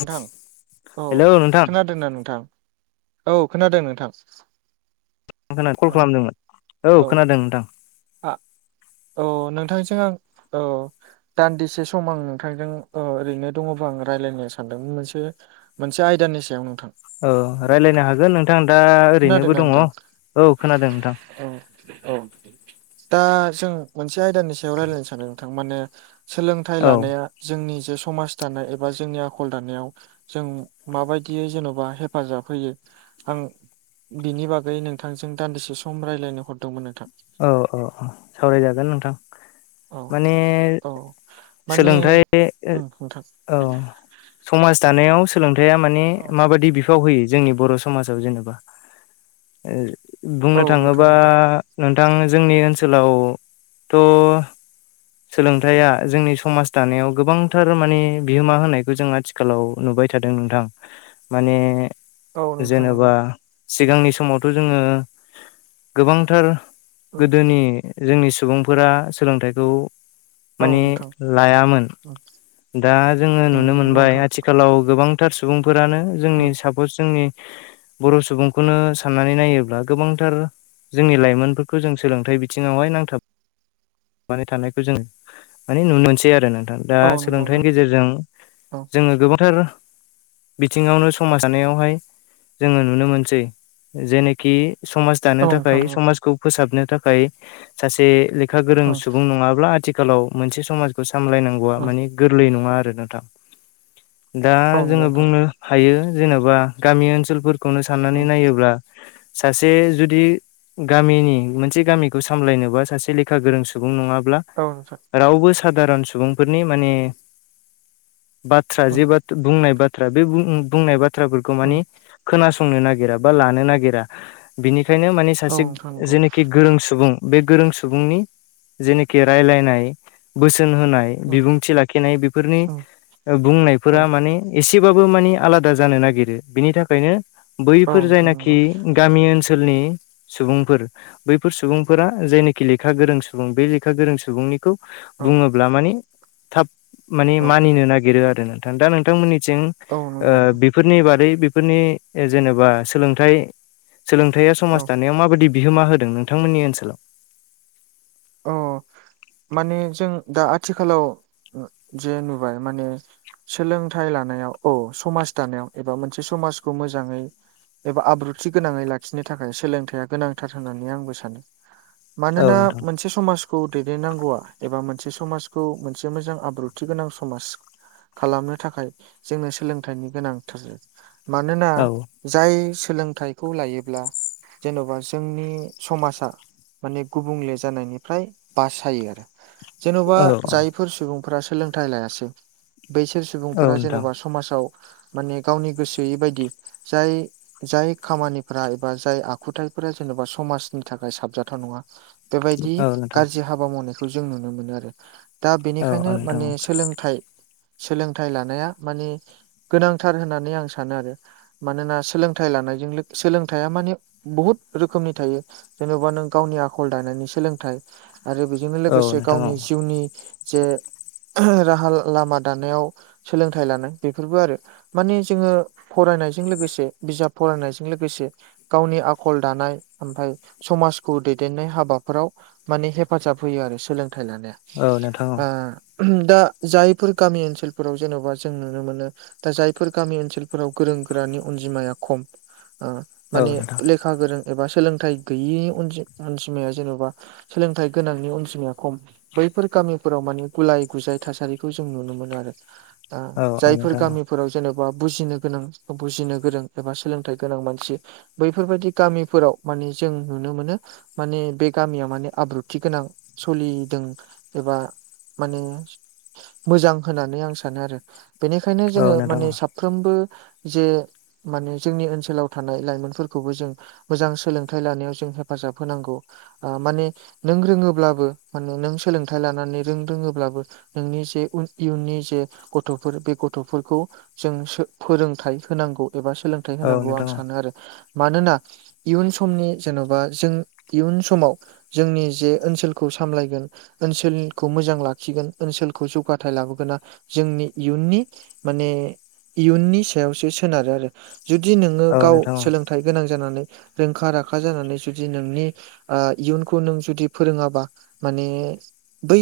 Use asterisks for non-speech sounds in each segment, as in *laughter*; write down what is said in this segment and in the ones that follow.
नोंथां औ हेलौ नोंथां खोनादोंना नोंथां औ खोनादों नोंथां। नोंथांआ कल ओ खालामदोंमोन औ खोनादों नोंथां। औ नोंथांजों आं औ दान्दिसे सम आं नोंथांजों ओ ओरैनो दङबा आं रायज्लायनो। सानदोंमोन मोनसे मोनसे आयदानि सायाव नोंथां। औ रायज्लायनो हागोन नोंथां दा ओरैनोबो खोनादोंना दङ नोंथां औ खोनादों नोंथां। औ दा जों मोनसे आयदानि सायाव रायजलायनो सानो नोंथां माने। सोलोंथाइ औ लानाया औ जोंनि जे समाज दानाय एबा जोंनि आ आखल दानायाव जों माबायदियै जेन'बा हेफाजाब होयो आं बिनि बागै नोंथांजों दान्दिसे सम रायज्लायनो हरदोंमोन नोंथां। औ औ औ सावरायजागोन नोंथां औ माने औ माने सोलोंथाइ। ओं नोंथां औ समाज दानायाव सोलोंथाइआ माने औ माबादि बिफाव होयो जोंनि बर' समाजाव जेनेबा औ बुंनो नोंथां थाङोबा नंगौ नोंथां जोंनि ओनसोलावथ'। सोलोंथाइया जोंनि समाज दानायाव गोबांथार माने बिहोमा होनायखौ जों आथि खालाव नुबाय थादों नोंथां माने। औ नोंथां नंगौ जेनेबा सिगांनि समावथ' जोङो गोबांथार ओं गोदोनि जोंनि सुबुंफोरा सोलोंथाइखौ औ माने नोंथां लायामोन ओं दा जोङो ओं नुनो नंगौ मोनबाय नोंथां आथिखालाव गोबां थार सुबुंफोरानो जोंनि ओं साफ जोंनि बर' सुबुंखौनो साननानै नायोब्ला गोबांथार जोंनि लाइमोन। खौ जों सोलोंथाइ बिथिङावहाय नांथाब। नांथाबनानै थानायखौ जोङो माने नुनो मोनसै आरो नोंथां। दा औ नंगौ सोलोंथाइनि नोंथां गेजेरजों औ जोङो गोबांथार बिथिङावनो समाज जानायावहाय। जोङो नुनो मोनसै जेनोखि समाज। दानो औ थाखाय नोंथां नंगौ समाजखौ फोसाबनो थाखाय सासे लेखा गोरों ओं सुबुं नङाब्ला आथिखाल आथिखालाव मोनसे समाजखौ सामलायनांगौआ ओं माने गोरलै नङा आरो नोंथां। दा औ नंगौ जोङो नोंथां बुंनो हायो जेन'बा गामि ओनसोलफोरखौनो साननानै ओं नायोब्ला। सासे जुदि गामिनि मोनसे गामिखौ सामलायनोबा सासे लेखा गोरों सुबुं नङाब्ला औ‌ नोंथां। रावबो साधारन सुबुंफोरनि माने बाथ्रा ओं जे बा बुंनाय बाथ्रा। बे बुं-बुंनाय बाथ्राफोरखौ मानि खोनासंनो नागिरा बा लानो नागिरा बिनिखायनो माने औ सासे नोंथां नंगौ जेनाखि गोरों सुबुं बे गोरों सुबुंनि जेनिखि रायलायनाय बोसोन होनाय ओं बिबुंथि लाखिनाय बेफोरनि ओं औ बुंनायफोरा माने एसेबाबो मानि आलादा जानो नागिरो बिनि थाखायनो औ बैफोर नोंथां जायनाखि नंगौ गामि ओनसोलनि सुबुंफोर बैफोर सुबुंफोरा जायनोखि लेखा गोरों सुबुं। सुबुं बे लेखा गोरों सुबुंनिखौ औ बुङोब्ला माने थाब माने औ मानिनो नागिरो आरो नोंथां दा नोंथांमोननिथिं ओ औ नंगौ बे- नोंथां बेफोरनि बारै बेफोरनि जेनेबा सोलोंथ सोलोंथाइया समाज औ दानायाव माबादि बिहोमा होदों नोंथांमोननि ओनसोलाव। अ' माने जों दा आथिखालाव जे नुबाय माने सोलोंथाइ लानायाव औ समाज दानायाव एबा मोनसे समाजखौ मोजाङै। एबा आब्रुथि गोनाङै लाखिनो थाखाय सोलोंथाइया गोनांथार होननानै आंबो सानो औ मानोना। नोंथां मोनसे समाजखौ दैदेननांगौआ एबा मोनसे समाजखौ मोनसे मोजां आब्रुथि गोनां समाज। खालामनो थाखाय जोंनो सोलोंथाइनि गोनांथार मानोना औ जाय सोलोंथाइखौ लायोब्ला। जेन'बा जोंनि समाजा माने गुबुंले जानायनिफ्राय बासायो आरो जेनबा औ जाय बेफोर सुबुंफोरा सोलोंथाइ लायासै। बैसोर औ सुबुंफोरा नोंथां जेन'बा समाजाव माने गावनि गोसोयै बायदि जाय जाय खामानिफोरा एबा जाय आखुथायफोरा जेनेबा समाजनि थाखाय साबजाथाव नङा बेबायदि औ नोंथां गाज्रि हाबा मावनायखौ जों नुनो मोनो आरो। दा औ बेनिखायनो नोंथां माने सोलोंथाइ सोलोंथाइ लानाया माने गोनांथार होननानै आं सानो आरो। मानोना सोलोंथाइ लानायजों सोलोंथायाइया माने बहुत रोखोमनि थायो। जेनेबा नों गावनि आखल दानायनि सोलोंथाइ आरो बेजोंनो औ लोगोसे नोंथां गावनि औ जिउनि जे राहा लामा दानायाव सोलोंथाइ लानाय बेफोरबो आरो माने जोङो फरायनायजों लोगोसे बिजाब फरायनायजों लोगोसे गावनि आखल दानाय ओमफ्राय समाजखौ दैदेननाय हाबा- हाबाफोराव माने हेफाजाब होयो आरो सोलोंथाइ लानाया। औ नोंथां आ औ दा जायफोर गामि ओनसोलफोराव जेन'बा जों नुनो मोनो दा जायफोर गामि ओनसोलफोराव गोरों-गोरानि अनजिमाया खम। ओ औ नोंथां औ माने नोंथां लेखा गोरों एबा सोलोंथाइ गैयि अनजि-अनजिमाया जेन'बा सोलोंथाइ गोनांनि अनजिमाया खम। बैफोर गामिफोराव माने गुलाय-गुजाय थासारिखौ जों नुनो मोनो आरो। आ औ जायफोर नोंथां गामि- फोराव जेनेबा बुजिनो गोनां बुजिनो गोरों एबा सोलोंथाइ गोनां मानसि बैफोरबायदि गामिफोराव माने जों नुनो मोनो। माने बे गामियाव माने आब्रुथि गोनां सलिदों एबा माने मोजां होननानै आं सानो आरो बेनिखायनो औ नोंथां औ जोङो नोंथां माने साब- साफ्रोमबो जे माने जोंनि ओनसोलाव थानाय लाइमोनफोरखौबो जों मोजां सोलोंथाइ लानायाव जों हेफाजाब होनांगौ आ माने नों रोङोब्लाबो माने नों सोलोंथाइ लानानै नों रोङोब्लाबो नोंनि जे इयुननि जे गथ'फोर बे गथ'फोरखौ जों सो फोरोंथाइ होनांगौ एबा सोलों- थाइ होनांगौ आं सानो आरो मानोना इयुन समनि जेन'बा जों इयुन समाव जोंनि जे ओनसोलखौ सामलायगोन ओनसोलखौ मोजां लाखिगोन ओनसोलखौ जौगाथाय लाबोगोना जोंनि इयुननि माने इयुननि सायावसो सोनारो आरो। जुदि नोङो गाव सोलोंथाइ गोनां जानानै रोंखा राखा जानानै जुदि नोंनि इयुनखौ नों जुदि फोरोङाबा माने बै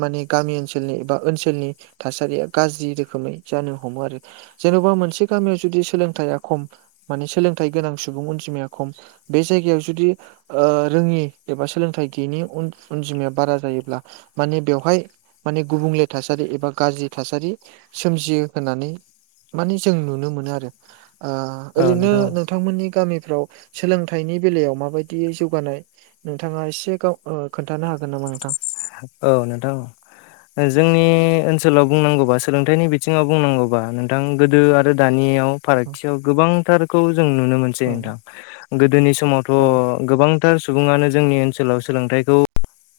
माने गामि ओनसोलनि एबा ओनसोलनि थासारिया गाज्रि रोखोमै जानो हमो आरो। जेन'बा मोनसे गामियाव जुदि सोलोंथाया खम माने सोलोंथाइ गोनां सुबुं अनजिमाया खम बे जायगायाव जुदि ओ रोङि एबा सोलोंथाइ गैयैनि अनजिमाया बारा जायोब्ला माने बेवहाय माने गुबुंले थासारि एबा गाज्रि थासारि सोमजियो होननानै माने जों नुनो मोनो आरो ओ औ ओरैनो नोंथां नोंथांमोननि गामिफ्राव सोलोंथाइनि बेलायाव माबायदि *unintelligible* जौगानाय नोंथाङा एसे गाव ओ खोन्थानो हागोन नामा नोंथां? औ नोंथां जोंनि ओनसोलाव बुंनांगौबा सोलोंथाइनि बिथिङाव बुंनांगौबा नोंथां गोदो आरो दानियाव औ फारागथियाव गोबांथारखौ जों नुनो मोनसै औ नोंथां। गोदोनि समावथ' गोबांथार सुबुङानो जोंनि ओनसोलाव सोलोंथाइखौ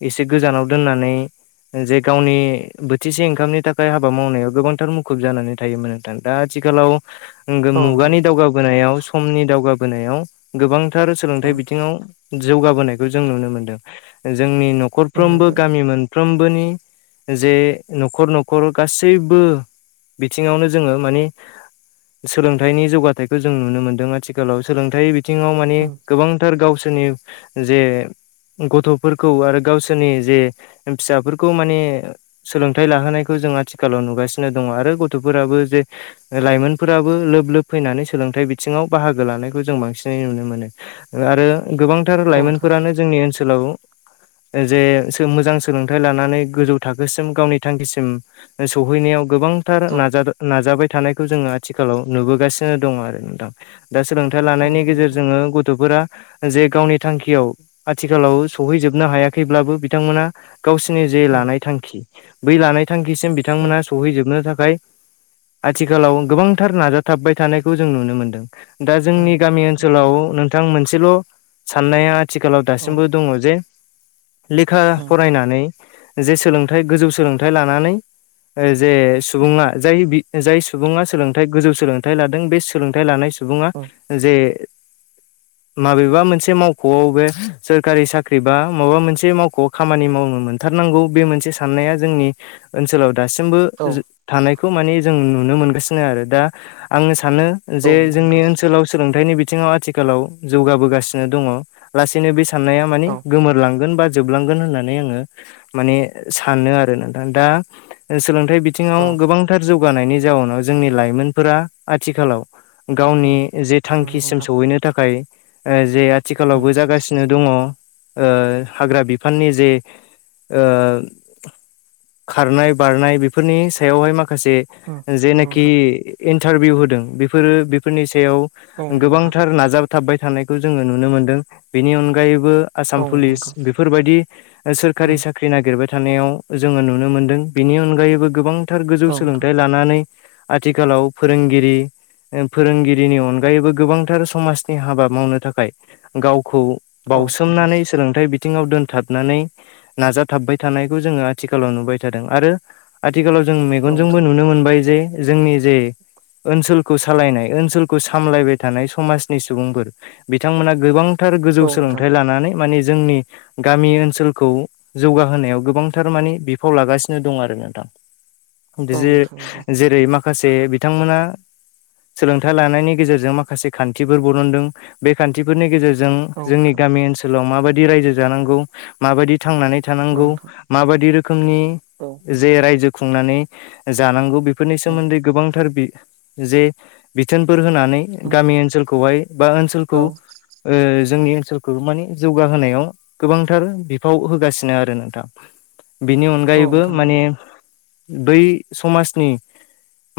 एसे गोजानाव दोननानै जे गावनि बोथिसे ओंखामनि थाखाय हाबा मावनायाव गोबांथार मुखुब जानानै थायोमोन। दा आथिखालाव औ नोंथां मुगानि दावगाबोनायाव समनि दावगाबोनायाव गोबांथार औ सोलोंथाइ बिथिङाव जौगाबोनायखौ जों नुनो मोनदों जोंनि औ न'खरफ्रोमबो नोंथां गामि मोन फ्रोमबोनि जे न'खर न'खर गासैबो बिथिङावनो जोङो मानि सोलोंथाइनि जौगाथायखौ जों नुनो मोन्दों आथिखालाव सोलोंथाइ जोङो माने औ गोबांथार गावसोरनि जे गथ'फोरखौ आरो गावसो नि जे फिसाफोरखौ माने सोलोंथाइ लाहोनायखौ जों आथिखालाव नुगासिनो दङ आरो गथ'फोराबो जे लाइमोनफोराबो लोब लोब फैनानै सोलोंथाइ बिथिङाव बाहागो लानायखौ जों बांसिनै नुनो मोनो। आरो गोबांथार औ नोंथां लाइमोनफोरानो जोंनि ओनसोलाव जे मोजां सोलोंथाइ लानानै गोजौ थाखोसिम गावनि थांखिसिम सहैनायाव गोबांथार औ नाजा नाजाबाय थानायखौ जोङो आथिखालाव नुबोगासि दं आरो नोंथां, दा सोलोंथाइ औ लानायनि नोंथां गेजेरजोंनो गथ'फोरा जे गावनि थांखियाव आथिखालाव सहैजोबनो हायाखैब्लाबो बिथांमोना गावसोरनि जे लानाय थांखि बै लानाय थांखिसिम बिथांमोना सौहैजोबनो थाखाय आथिखालाव गोबांथार नाजाथाबबाय थानायखौ जों नुनो मोनदों। दा जोंनि गामि नंगौ ओनसोलाव नोंथां मोनसेल' साननाया आथिखालाव उम नंगौ नोंथां उम दासिमबो दङ जे लेखा उम फरायनानै जे सोलोंथाइ गोजौ सोलोंथाइ लानानै जे सुब उम जाय सुबुङा सोलोंथाइ गोजौ सोलोंथाइ लादों बे सोलोंथाइ लानाय सुबुङा उम जे माबेबा मोनसे मावख'आव बे सोरखारि साख्रि बा माबा मोनसे से मावखौ खामानि मावनो मोनथारनांगौ बे मोनसे साननाया जोंनि ओनसोलाव। दासिमबो औ थानायखौ माने जों नुनो मोनगासिनो आरो दा आङो सानो जे नंगौ जोंनि नोंथां ओनसोलाव सोलोंथाइनि बिथिङाव आथिखालाव जौगाबोगासिनो दङ लासैनो बे साननाया मानि‌‌ औ गोमोरलांगोन बा जोबलांगोन होननानै आङो माने सानो आरो नोंथां दा सोलोंथाइ बि बिथिङाव औ गोबांथार जौगानायनि जाउनाव जोंनि लाइमोनफोरा आथिखालाव। गावनि उम जे नंगौ थांखिसिम नोंथां सहैनो थाखाय जे उम आथिखालावबो जागासिनो दङ ओ हाग्रा बिफाननि जे ओ खारनाय बारनाय बेफोरनि सायावहाय माखासे उम नंगौ जेनाखि नोंथां इन्टारभिउ होदों बेफोरो बेफोरनि सायाव औ नंगौ नोंथां गोबांथार नाजाबाथाबबाय थानायखौ जोङो नुनो मोनदों बेनि अनगायैबो आसाम औ पुलिस नंगौ बेफोरबायदि सोरखारि साख्रि फै नागिरबाय थानायाव जोङो नुनो मोनदों बेनि अनगायैबो गोबां गोथार गोजौ नोंथां सोलोंथाइ लानानै आथिखालाव फोरोंगिरि फोरोंगिरिनि अनगायैबो गोबांथार समाजनि हाबा मावनो थाखाय गावखौ उम औ नोंथां बावउसोमनानै सोलोंथाइ बि बिथिङाव दोनथाबनानै नाजाथाबबाय थानायखौ जोङो आथिखालाव नुबाय थादों आरो आथिखालाव जों औ मेगनजोंबो नोंथां नुनो मोनबाय जे जोंनि जे ओनसोल खौ सालायनाय ओनसोलखौ सामलायबाय थानाय समाजनि सुबुंफोर बिथांमोना गोबां थार गोजौ औ नोंथां सोलोंथाइ लानानै माने जोंनि। गामि ओनसोलखौ जौगाहोनायाव गोबांथार माने बिफाव लागासिनो दं आरो नोंथां। *inaudible* बिदि जेरै माख माखासे बिथांमोना सोलोंथाइ लानायनि गेजेरजों माखासे खान्थिफोर बरनदों। बे खान्थिफोरनि गेजेरजों जोंनि नोंथां गामि ओनसोलाव माबायदि रायजो जानांगौ माबायदि थांनानै औ थानांगौ नोंथां माबायदि रोखोमनि नंगौ जे रायजो खुंनानै जानांगौ बेफोरनि औ सोमोन्दै गोबांथार जे बिथोनफोर होनानै नोंथां गामि ओनसोलखौहाय बा ओनसोलखौ ओ जोंनि ओनसोलखौ मानि जौगाहोनायाव गोबांथार बिफाव होगासिनो आरो नोंथां बिनि औ नोंथां औ उम औ अनगायैबो नोंथां नंगौ माने बै समाजनि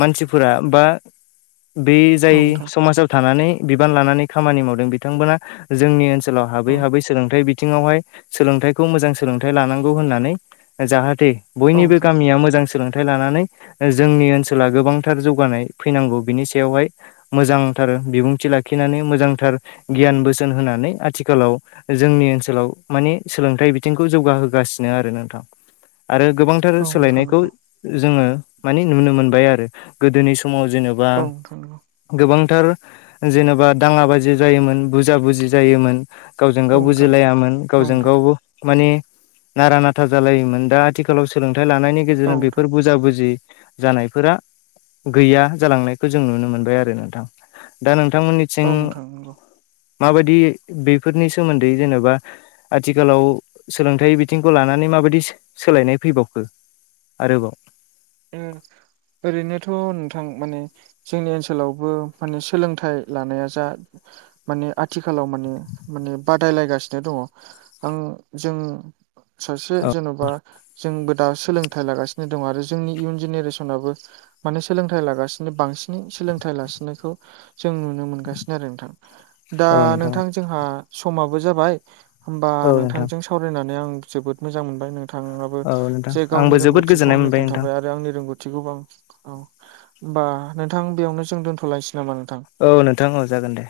मानसिफोरा बा बे औ जाय नोंथां समाजाव थानानै बिबान लानानै खामानि मावदों बिथांमोना जोंनि ओनसोल ओ हाबै औ हाबै सोलोंथाइथि बिथिङावहाय सोलोंथाइखौ मोजां सोलोंथाइ लानांगौ होननानै जाहाथे औ बयनिबो गामिया मोजांसो सोलोंथाइ लानानै जोंनि ओनसोला गोबांथार जौगानाय फैनांगौ बिनि सायावहाय मोजांथार बिबुंथि लाखिनानै मोजांथार गियान बोसोन होनानै आथिखालाव जोंनि ओनसोलाव मानिे सोलोंथाइ बिथिंखौ जौगाहोगासिनो आरो नोंथां आरो गोबां ओ नोंथां औ नोंथां सोलायनायखौ नंगौ जोङो मानि नुनो मोनबाय आरो गोदोनि समाव जेनेबा औ नोंथां नंगौ बां गोबांथार जेनेबा दाङला बाजि जायोमोन बुजा बुजि जायोमोन गावजों औ गाव नोंथां औ बुजिलायामोन गावजों नोंथां गाव माने नारा नाथा जालायोमोन दा आथिखा आथिखालाव सोलोंथाइ लानायनि औ गेजेरजों नोंथां औ बेफोर बुजा बुजि जानायफोरा गैया जालांनायखौ जों नुनो मोनबाय आरो नोंथां दा नोंथांमोननि जं नोंथां नंगौ माबायदि बेफोरनि सोमोन्दै जेनेबा आथिखालाव सोलोंथायाइ बिथिंखौ लानानै माबायदि सोलायनाय फैबावखो आरोबाव ओरैनोथ' नोंथां माने जोंनि ओनसोलावबो माने सोलोंथाइ लानाया जा माने आथिखालाव माने माने बादायलायगासिनो दङ आं जों सासे औ जेन'बा जोंबो दा सोलोंथाइ लागासिनो दं आरो जोंनि इयुन जेनेरेसनाबो माने सोलोंथाइ लागासिनो बांसिनै सोलोंथाइ लासिनायखौ जों नुनो मोनगासिनो आरो नोंथां दा नोंथां जोंहा समाबो जाबाय होमबा औ नोंथां नोंथांजों सावरायनानै आं जोबोद मोजां मोनबाय नों थाङाबो औ नोंथां जे गावनि आंबो जोबोद रोंगौथिखौ गोजोननाय आंनो मोनबाय नोंथां खोन्थाबाय आरो आंनि रोंगौथि गोबां औ होनोमबा नोंथां बेयावनो जों दोन्थ'लायनोसै नामा नोंथां औ नोंथां औ जागोन दे